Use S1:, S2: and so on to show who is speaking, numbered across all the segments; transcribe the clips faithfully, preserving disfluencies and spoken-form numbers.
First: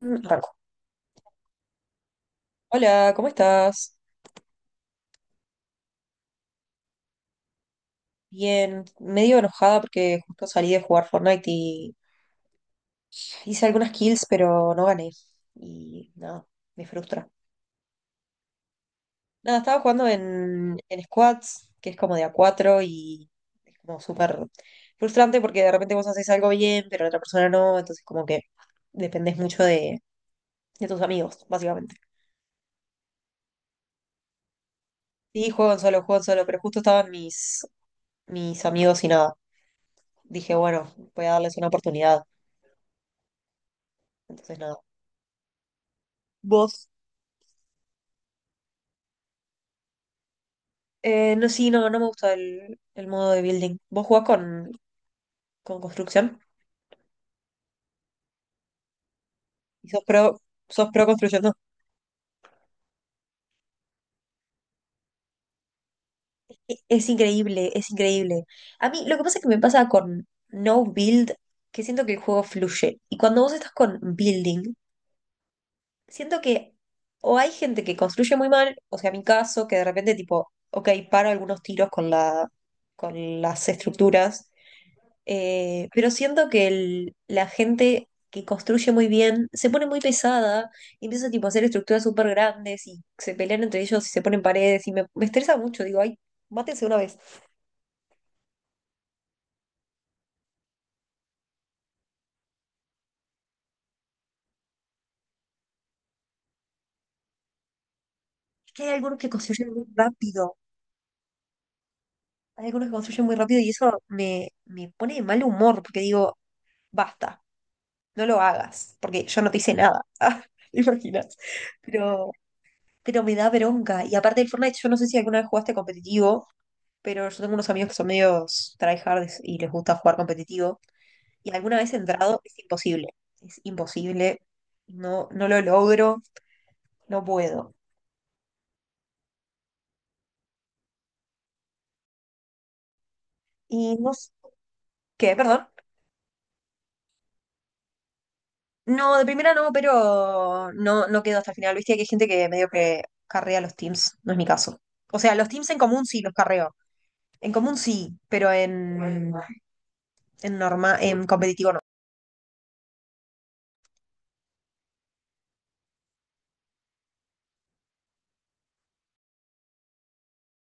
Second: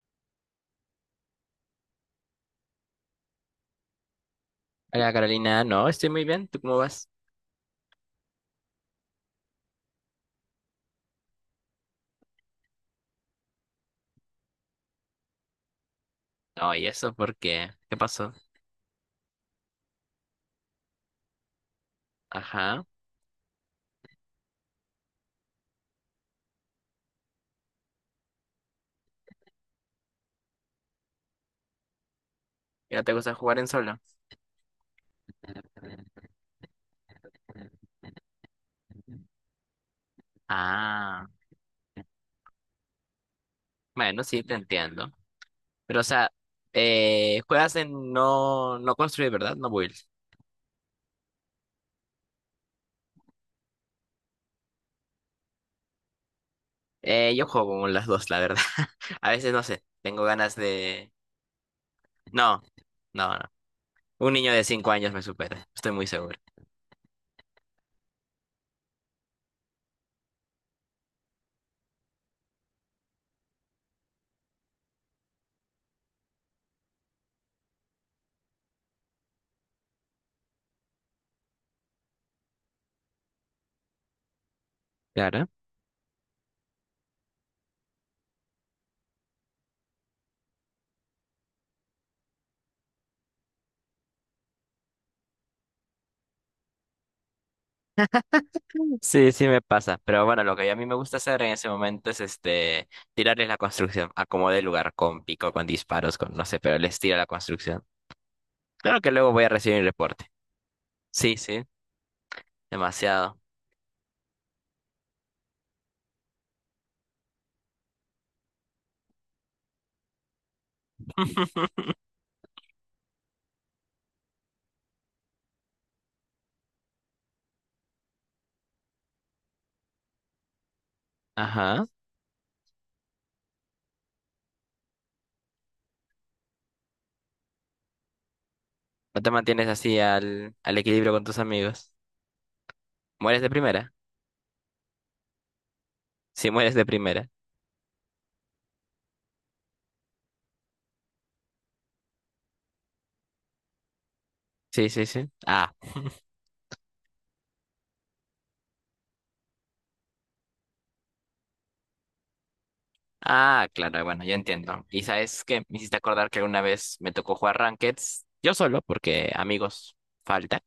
S1: Mm, Arranco. Hola, ¿cómo estás?
S2: Hola Carolina, no, estoy muy bien, ¿tú cómo vas?
S1: Bien, medio enojada porque justo salí de jugar Fortnite y hice algunas kills, pero no gané. Y nada,
S2: Oh,
S1: me
S2: ¿y eso
S1: frustra.
S2: por qué? ¿Qué pasó?
S1: Nada, estaba jugando en, en squads, que es como de a cuatro
S2: Ajá,
S1: y es como súper frustrante porque de repente vos haces algo bien, pero la otra persona no, entonces como que dependés mucho de, de tus amigos, básicamente.
S2: ¿y no te gusta jugar en solo?
S1: Sí, juego en solo, juego en solo, pero justo estaban mis, mis amigos y nada. Dije, bueno, voy
S2: Ah,
S1: a darles una oportunidad.
S2: bueno, sí, te
S1: Entonces nada.
S2: entiendo. Pero, o sea,
S1: Vos,
S2: eh, juegas en no, no construir, ¿verdad? No build.
S1: eh, no, sí, no, no me gusta el, el modo de building. ¿Vos jugás con, con construcción?
S2: Eh, yo juego con las dos, la verdad. A veces, no sé,
S1: ¿Y sos
S2: tengo
S1: pro,
S2: ganas
S1: sos pro
S2: de.
S1: construcción? No.
S2: No, no, no. Un niño de cinco años me supera, estoy muy seguro.
S1: E- Es, increíble, es increíble. A mí lo que pasa es que me pasa con no build, que siento que el juego fluye. Y cuando vos estás con building, siento que o hay gente que construye muy mal, o sea, mi caso, que de repente tipo, ok, paro algunos tiros con la, con las estructuras.
S2: Claro.
S1: Eh, pero siento que el- la gente que construye muy bien se pone muy pesada y empieza tipo, a hacer estructuras súper grandes y se pelean entre ellos y se ponen paredes y me, me estresa mucho. Digo, ay, mátense una vez.
S2: Sí, sí me pasa, pero bueno, lo que a mí me gusta hacer en ese momento es este tirarles la construcción, acomodé el lugar con pico, con disparos, con no sé, pero les tiro la construcción.
S1: Es que hay
S2: Claro que
S1: algunos que
S2: luego voy a
S1: construyen
S2: recibir
S1: muy
S2: el reporte.
S1: rápido.
S2: Sí, sí,
S1: Hay algunos que construyen muy
S2: demasiado.
S1: rápido y eso me, me pone de mal humor porque digo, basta, no lo hagas porque yo no te hice nada. Ah, ¿te imaginas? Pero, pero me da bronca. Y aparte del Fortnite, yo no sé si alguna vez jugaste competitivo, pero yo tengo unos amigos que son medios tryhards y les gusta jugar competitivo. Y alguna
S2: Ajá.
S1: vez he entrado, es imposible. Es imposible. No, no lo logro, no puedo.
S2: ¿No te mantienes así al, al equilibrio con tus amigos? ¿Mueres de primera?
S1: Y no s- ¿Qué? Perdón.
S2: Sí, mueres de primera.
S1: No, de primera no, pero no, no quedo hasta el final. Viste que hay gente que medio que carrea los teams. No es mi caso.
S2: Sí, sí,
S1: O
S2: sí.
S1: sea, los teams
S2: Ah,
S1: en común sí los carreo. En común sí, pero en, en norma, en competitivo no.
S2: ah, claro, bueno, yo entiendo. Y sabes que me hiciste acordar que una vez me tocó jugar Rankeds, yo solo, porque amigos faltan.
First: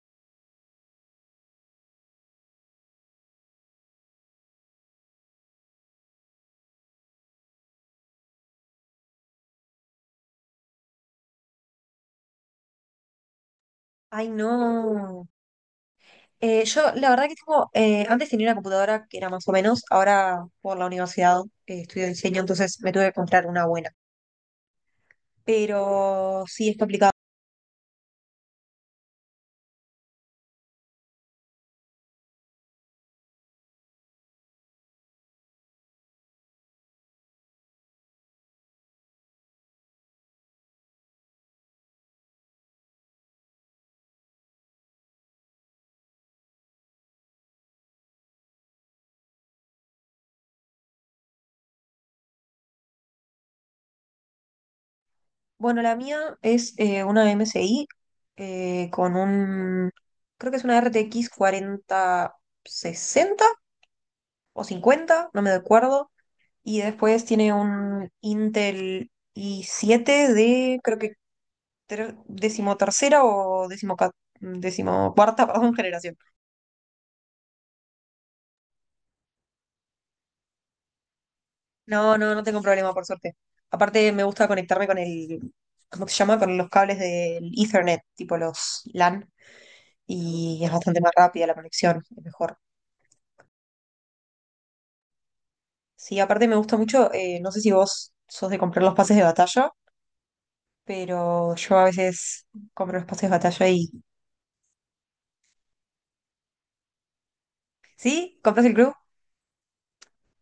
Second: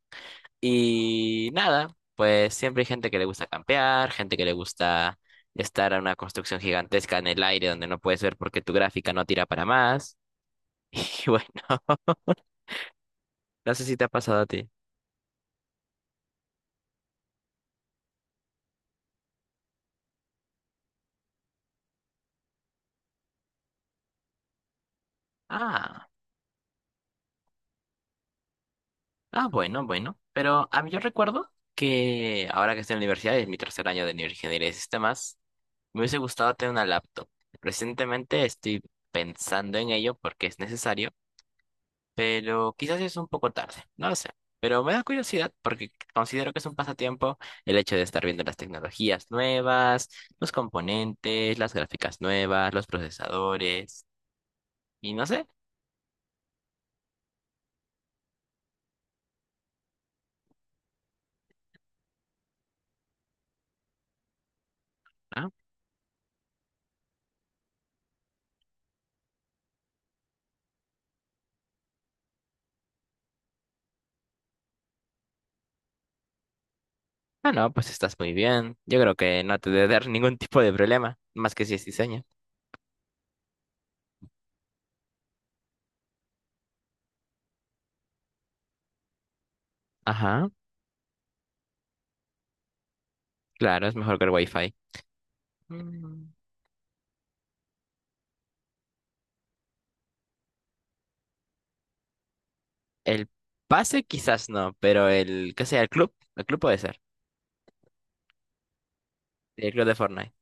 S2: Y nada, pues siempre hay gente que le gusta campear, gente que le gusta estar a una construcción gigantesca en el aire donde no puedes ver porque tu gráfica no tira para más. Y bueno, no sé si te ha
S1: Ay,
S2: pasado a ti.
S1: no. Eh, yo, la verdad que tengo, eh, antes tenía una computadora que era más o menos, ahora por la universidad eh, estudio diseño, entonces me tuve que comprar una buena.
S2: Ah,
S1: Pero sí, es complicado.
S2: ah, bueno, bueno. Pero a mí yo recuerdo que ahora que estoy en la universidad, es mi tercer año de ingeniería de sistemas, me hubiese gustado tener una laptop. Recientemente estoy pensando en ello porque es necesario, pero quizás es un poco tarde, no lo sé. Pero me da curiosidad porque considero que es un pasatiempo el hecho de estar viendo las tecnologías nuevas, los componentes, las gráficas nuevas, los procesadores y no sé.
S1: Bueno, la mía es eh, una M S I eh, con un, creo que es una R T X sesenta o cincuenta, no me
S2: Ah,
S1: acuerdo. Y después tiene un Intel i siete de, creo que ter- décimo tercera o décimo, décimo cuarta, perdón, generación.
S2: ah, no, pues estás muy bien. Yo creo que no te debe dar ningún tipo de problema, más que si es
S1: No,
S2: diseño.
S1: no, no tengo problema, por suerte. Aparte, me gusta conectarme con el, ¿cómo se llama? Con los cables del Ethernet, tipo los LAN,
S2: Ajá,
S1: y es bastante más rápida la conexión, es mejor.
S2: claro, es mejor que el Wi-Fi.
S1: Sí,
S2: Mm,
S1: aparte me gusta mucho, eh, no sé si vos sos de comprar los pases de batalla, pero yo a veces compro los pases de
S2: El
S1: batalla y...
S2: pase quizás no, pero el, ¿qué sea? El club, el club puede ser.
S1: ¿Sí? ¿Compras el club?
S2: El club de Fortnite.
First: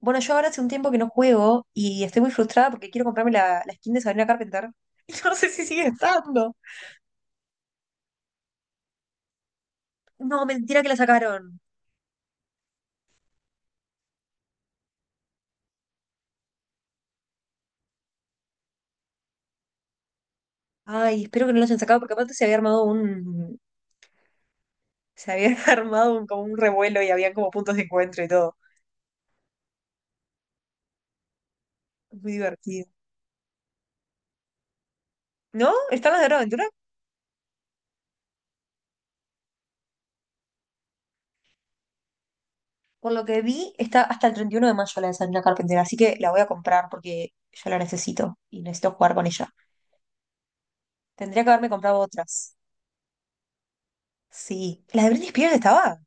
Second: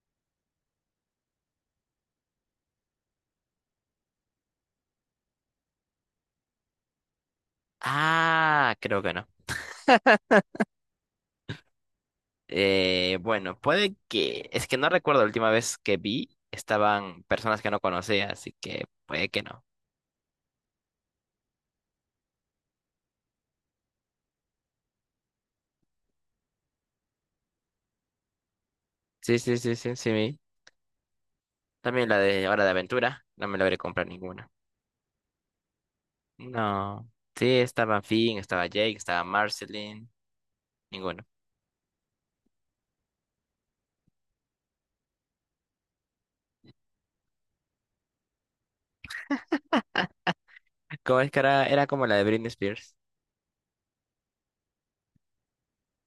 S1: Bueno, yo ahora hace un tiempo que no juego y estoy muy frustrada porque quiero comprarme la, la skin de Sabrina Carpenter. Y no sé si sigue estando.
S2: Ah, creo que no.
S1: No, mentira que la sacaron.
S2: Eh, bueno, puede que. Es que no recuerdo la última vez que vi, estaban personas que no conocía, así que puede que no.
S1: Ay, espero que no los hayan sacado porque aparte se había armado un, se había armado un, como un revuelo, y habían como puntos de encuentro y todo.
S2: Sí, sí, sí, sí, sí. vi. También la
S1: Muy
S2: de Hora de
S1: divertido.
S2: Aventura, no me logré comprar ninguna.
S1: ¿No? ¿Están las de Hora de Aventura?
S2: No. Sí, estaba Finn, estaba Jake, estaba Marceline, ninguno.
S1: Por lo que vi, está hasta el treinta y uno de mayo la de Sabrina Carpenter, así que la voy a comprar porque yo la necesito y necesito jugar con ella.
S2: ¿Cómo es que
S1: Tendría que
S2: era,
S1: haberme
S2: era
S1: comprado
S2: como la de Britney
S1: otras.
S2: Spears?
S1: Sí. ¿La de Britney Spears estaba?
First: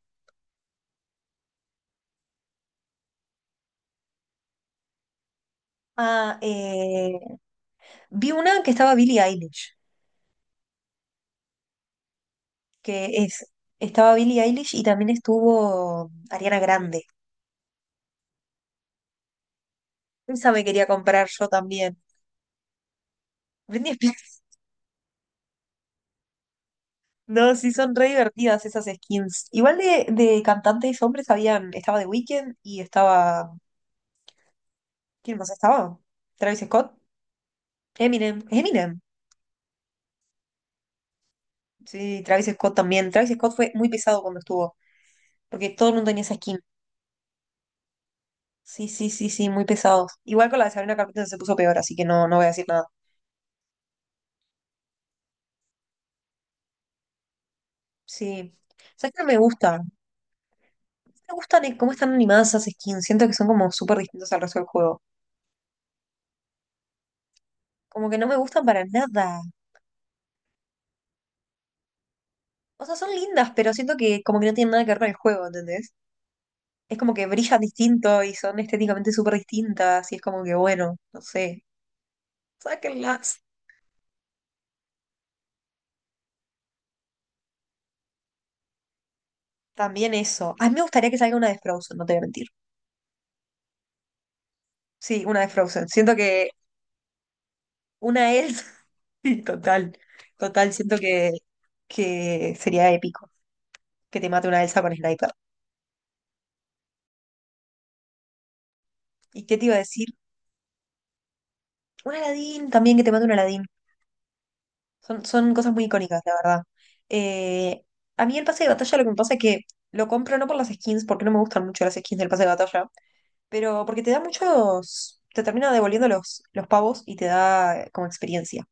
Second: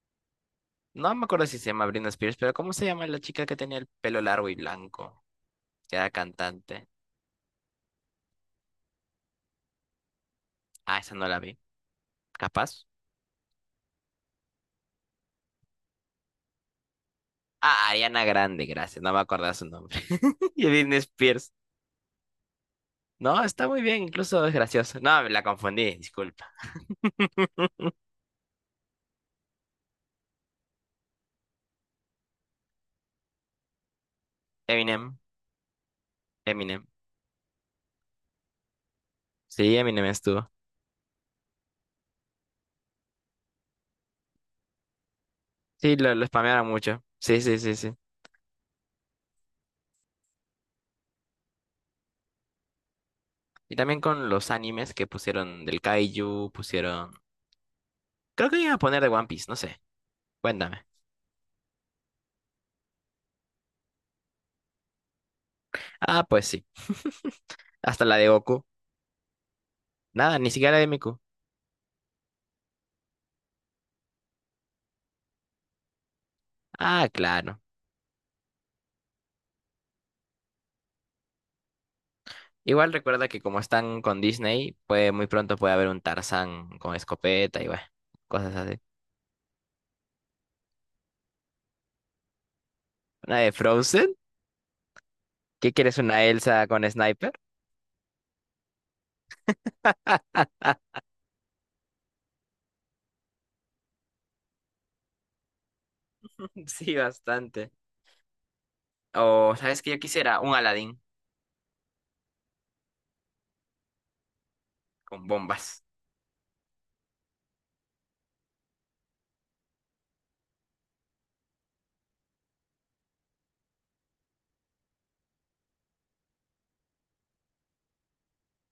S2: No me acuerdo si se llama Britney Spears, pero ¿cómo se llama la chica que tenía el pelo largo y blanco? Que era
S1: Ah,
S2: cantante.
S1: eh, vi una que estaba Billie Eilish,
S2: Ah, esa no la vi. ¿Capaz?
S1: que es, estaba Billie Eilish y también estuvo Ariana Grande.
S2: Ah, Ariana Grande, gracias, no me acordaba su nombre.
S1: Esa me
S2: Y
S1: quería
S2: Britney
S1: comprar yo
S2: Spears.
S1: también.
S2: No, está muy
S1: Britney
S2: bien,
S1: Spears.
S2: incluso es gracioso. No, la confundí, disculpa.
S1: No, sí son re divertidas esas skins. Igual de, de cantantes hombres habían, estaba The Weeknd y estaba,
S2: Eminem,
S1: ¿quién más estaba? Travis
S2: Eminem.
S1: Scott, Eminem, Eminem.
S2: Sí, Eminem estuvo.
S1: Sí, Travis Scott también. Travis Scott fue muy pesado cuando estuvo, porque todo el
S2: Sí,
S1: mundo
S2: lo,
S1: tenía
S2: lo
S1: esa skin.
S2: spamearon mucho. Sí, sí, sí, sí.
S1: Sí, sí, sí, sí, muy pesados. Igual con la de Sabrina Carpenter se puso peor, así que no, no voy a decir nada.
S2: Y también con los animes que pusieron del Kaiju, pusieron. Creo
S1: Sí.
S2: que iban a poner de
S1: ¿Sabes qué no
S2: One
S1: me
S2: Piece, no sé.
S1: gusta?
S2: Cuéntame.
S1: Me gustan eh, cómo están animadas esas skins. Siento que son como súper distintas al resto del juego.
S2: Ah, pues sí. Hasta
S1: Como que
S2: la
S1: no
S2: de
S1: me gustan
S2: Goku.
S1: para nada.
S2: Nada, ni siquiera la de Miku.
S1: O sea, son lindas, pero siento que como que no tienen nada que ver con el juego, ¿entendés? Es
S2: Ah,
S1: como que
S2: claro.
S1: brillan distinto y son estéticamente súper distintas, y es como que, bueno, no sé,
S2: Igual recuerda que
S1: sáquenlas.
S2: como están con Disney, pues muy pronto puede haber un Tarzán con escopeta y bueno, cosas así.
S1: También eso. A mí me gustaría que salga una de Frozen, no te voy a mentir.
S2: ¿Una de Frozen?
S1: Sí, una de
S2: ¿Qué
S1: Frozen.
S2: quieres,
S1: Siento
S2: una
S1: que
S2: Elsa con sniper?
S1: una es Sí, total, total, siento que, que sería épico que te mate una Elsa con Sniper.
S2: Sí, bastante.
S1: ¿Y
S2: O,
S1: qué te iba a
S2: ¿sabes qué yo
S1: decir?
S2: quisiera? Un Aladdin
S1: Un Aladdin también, que te mate un Aladdin. Son,
S2: con
S1: son cosas
S2: bombas.
S1: muy icónicas, la verdad. Eh, a mí el pase de batalla lo que me pasa es que lo compro no por las skins, porque no me gustan mucho las skins del pase de batalla. Pero porque te da muchos, te termina devolviendo los, los pavos y te da eh, como experiencia.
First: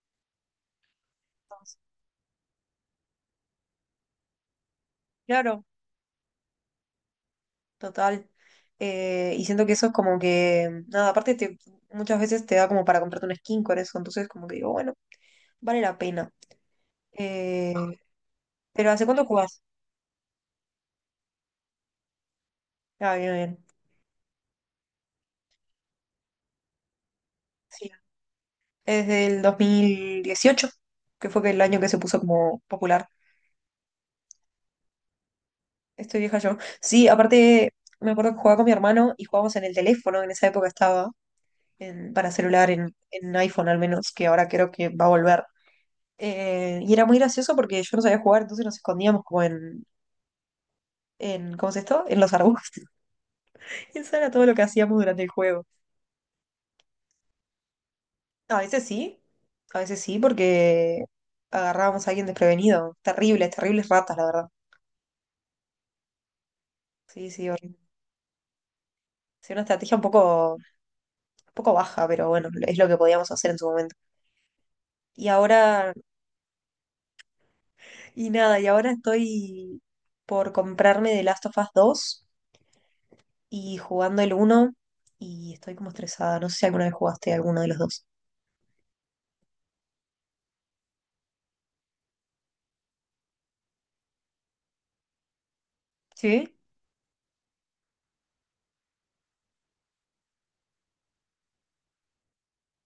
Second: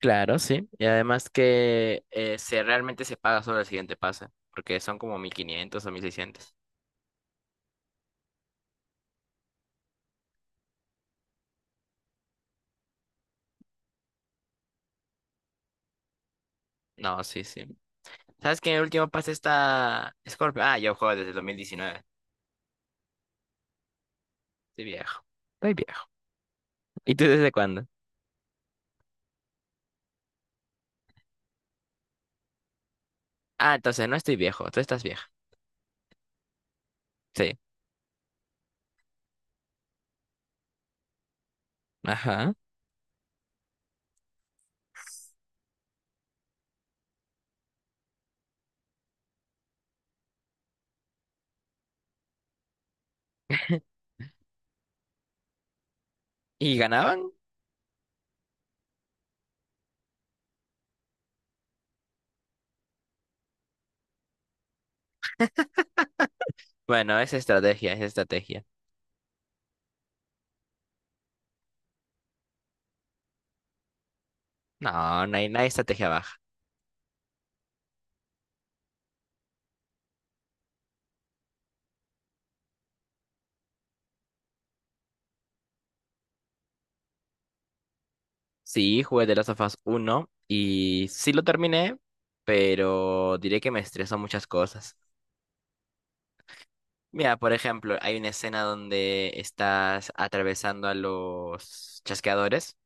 S2: Claro, sí. Y además que Eh, se realmente se paga solo el siguiente pase, porque son como
S1: Claro.
S2: mil quinientos o mil seiscientos.
S1: Total. Eh, y siento que eso es como que, nada, aparte te, muchas veces te da como para comprarte un skin con eso, entonces como que digo, bueno, vale la pena.
S2: No, sí, sí.
S1: Eh,
S2: ¿Sabes que el
S1: pero ¿hace
S2: último
S1: cuánto
S2: pase
S1: jugás?
S2: está Scorpio? Ah, yo juego desde el dos mil diecinueve.
S1: Ah, bien, bien.
S2: Estoy viejo. estoy viejo. ¿Y tú desde cuándo?
S1: Sí. Desde el dos mil dieciocho, que fue que el año que se puso como popular.
S2: Ah, entonces no estoy viejo, tú estás vieja.
S1: Estoy vieja yo. Sí,
S2: Sí.
S1: aparte me acuerdo que jugaba con mi hermano y jugábamos en el teléfono, en esa época estaba. en- para
S2: Ajá.
S1: celular, en, en iPhone al menos, que ahora creo que va a volver. Eh, y era muy gracioso porque yo no sabía jugar, entonces nos escondíamos como en, en ¿cómo es esto? En los arbustos. Eso era todo lo que hacíamos durante el juego.
S2: ¿Y ganaban?
S1: A veces sí, a veces sí, porque agarrábamos a alguien desprevenido. Terribles, terribles ratas, la verdad.
S2: Bueno,
S1: Sí,
S2: es
S1: sí, horrible.
S2: estrategia, es estrategia.
S1: Sí, una estrategia un poco, un poco baja, pero bueno, es lo que podíamos hacer en su momento.
S2: No,
S1: Y
S2: no hay, no hay
S1: ahora,
S2: estrategia baja.
S1: y nada, y ahora estoy por comprarme The Last of Us dos y jugando el uno, y estoy como estresada. No sé si alguna vez jugaste alguno de los dos.
S2: Sí, jugué The Last of Us uno y sí lo terminé, pero diré que me estresó muchas cosas.
S1: ¿Sí?
S2: Mira, por ejemplo, hay una escena donde estás atravesando a los chasqueadores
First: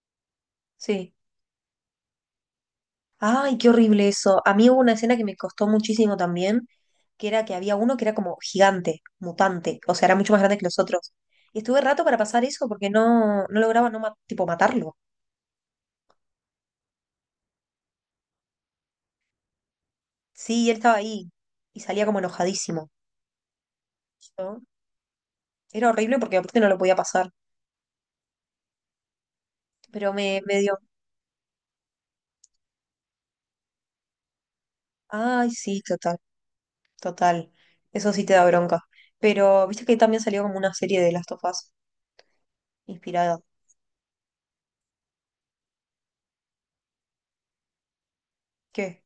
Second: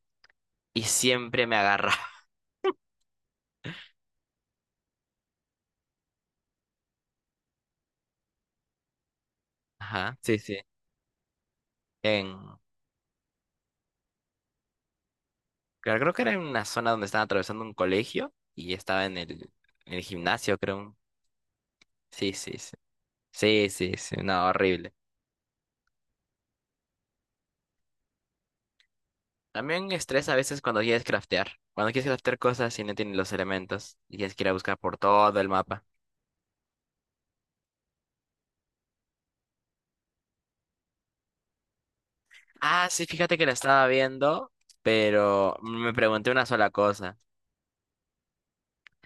S2: y
S1: Sí.
S2: siempre me agarra.
S1: Ay, qué horrible eso. A mí hubo una escena que me costó muchísimo también, que era que había uno que era como gigante, mutante, o sea, era
S2: Ajá,
S1: mucho
S2: sí,
S1: más
S2: sí.
S1: grande que los otros. Y estuve rato para pasar
S2: En,
S1: eso porque no, no, lograba no ma- tipo matarlo.
S2: creo creo que era en una zona donde estaban atravesando un colegio y estaba en el, en el gimnasio,
S1: Sí, y él estaba
S2: creo.
S1: ahí y salía como
S2: Sí, sí, sí.
S1: enojadísimo.
S2: Sí, sí, sí. No,
S1: Yo-
S2: horrible.
S1: Era horrible porque aparte no lo podía pasar,
S2: También
S1: pero
S2: estresa a
S1: me, me
S2: veces
S1: dio...
S2: cuando quieres craftear. Cuando quieres craftear cosas y no tienes los elementos y tienes que ir a buscar por todo el
S1: Ay, sí,
S2: mapa.
S1: total. Total, eso sí te da bronca. Pero viste que también salió como una serie de Last of Us
S2: Ah, sí, fíjate
S1: inspirada.
S2: que la estaba viendo, pero me pregunté una sola cosa.
S1: ¿Qué?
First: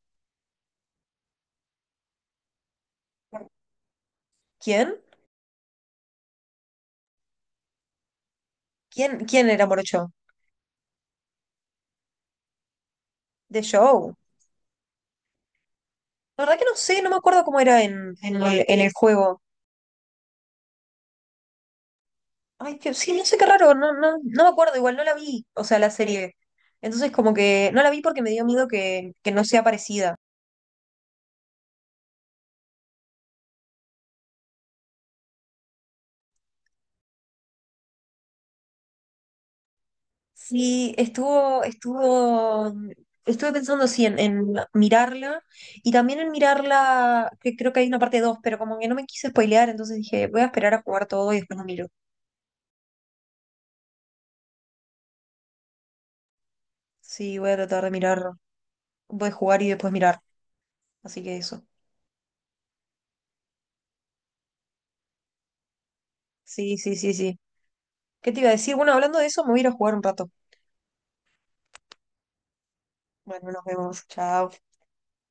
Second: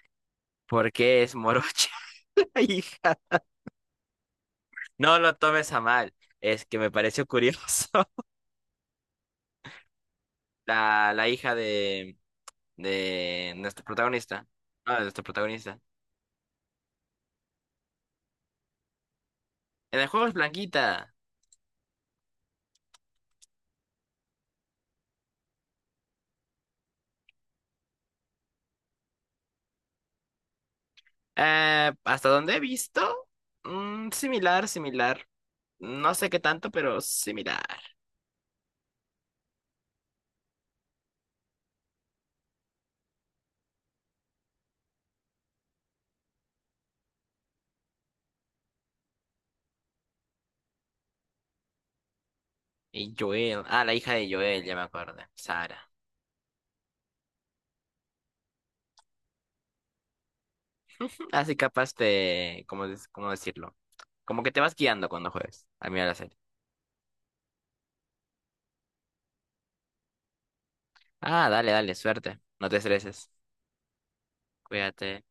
S2: ¿Por qué es morocha la hija?
S1: ¿Quién?
S2: No lo tomes a mal, es que me pareció curioso.
S1: ¿Quién, quién era Morocho?
S2: La, la hija de, de
S1: The
S2: nuestro
S1: Show.
S2: protagonista. No, de nuestro protagonista.
S1: La verdad que no sé, no me acuerdo cómo era en, en el, en el juego.
S2: En el juego es blanquita.
S1: Ay, que sí, no sé, qué raro, no, no, no me acuerdo, igual no la vi, o sea, la serie. Entonces como que no la vi porque me dio miedo que, que no sea parecida.
S2: Eh, ¿hasta donde he visto? Mm, similar, similar. No sé qué tanto, pero similar.
S1: Sí, estuvo, estuvo, mm, estuve pensando sí en, en mirarla y también en mirarla, que creo que hay una parte dos pero como que no me quise spoilear, entonces dije, voy a esperar a jugar todo y después lo miro.
S2: Y Joel, ah, la hija de Joel, ya me acuerdo, Sara.
S1: Sí, voy a tratar de mirar, voy a jugar y después mirar. Así que
S2: Así
S1: eso.
S2: capaz te, ¿cómo, des- cómo decirlo? Como que te vas guiando cuando juegas, al mirar la serie.
S1: Sí, sí, sí, sí. ¿Qué te iba a decir? Bueno, hablando de eso, me voy a ir a jugar un rato.
S2: Ah, dale, dale, suerte, no te estreses,
S1: Bueno, nos vemos. Chao.
S2: cuídate.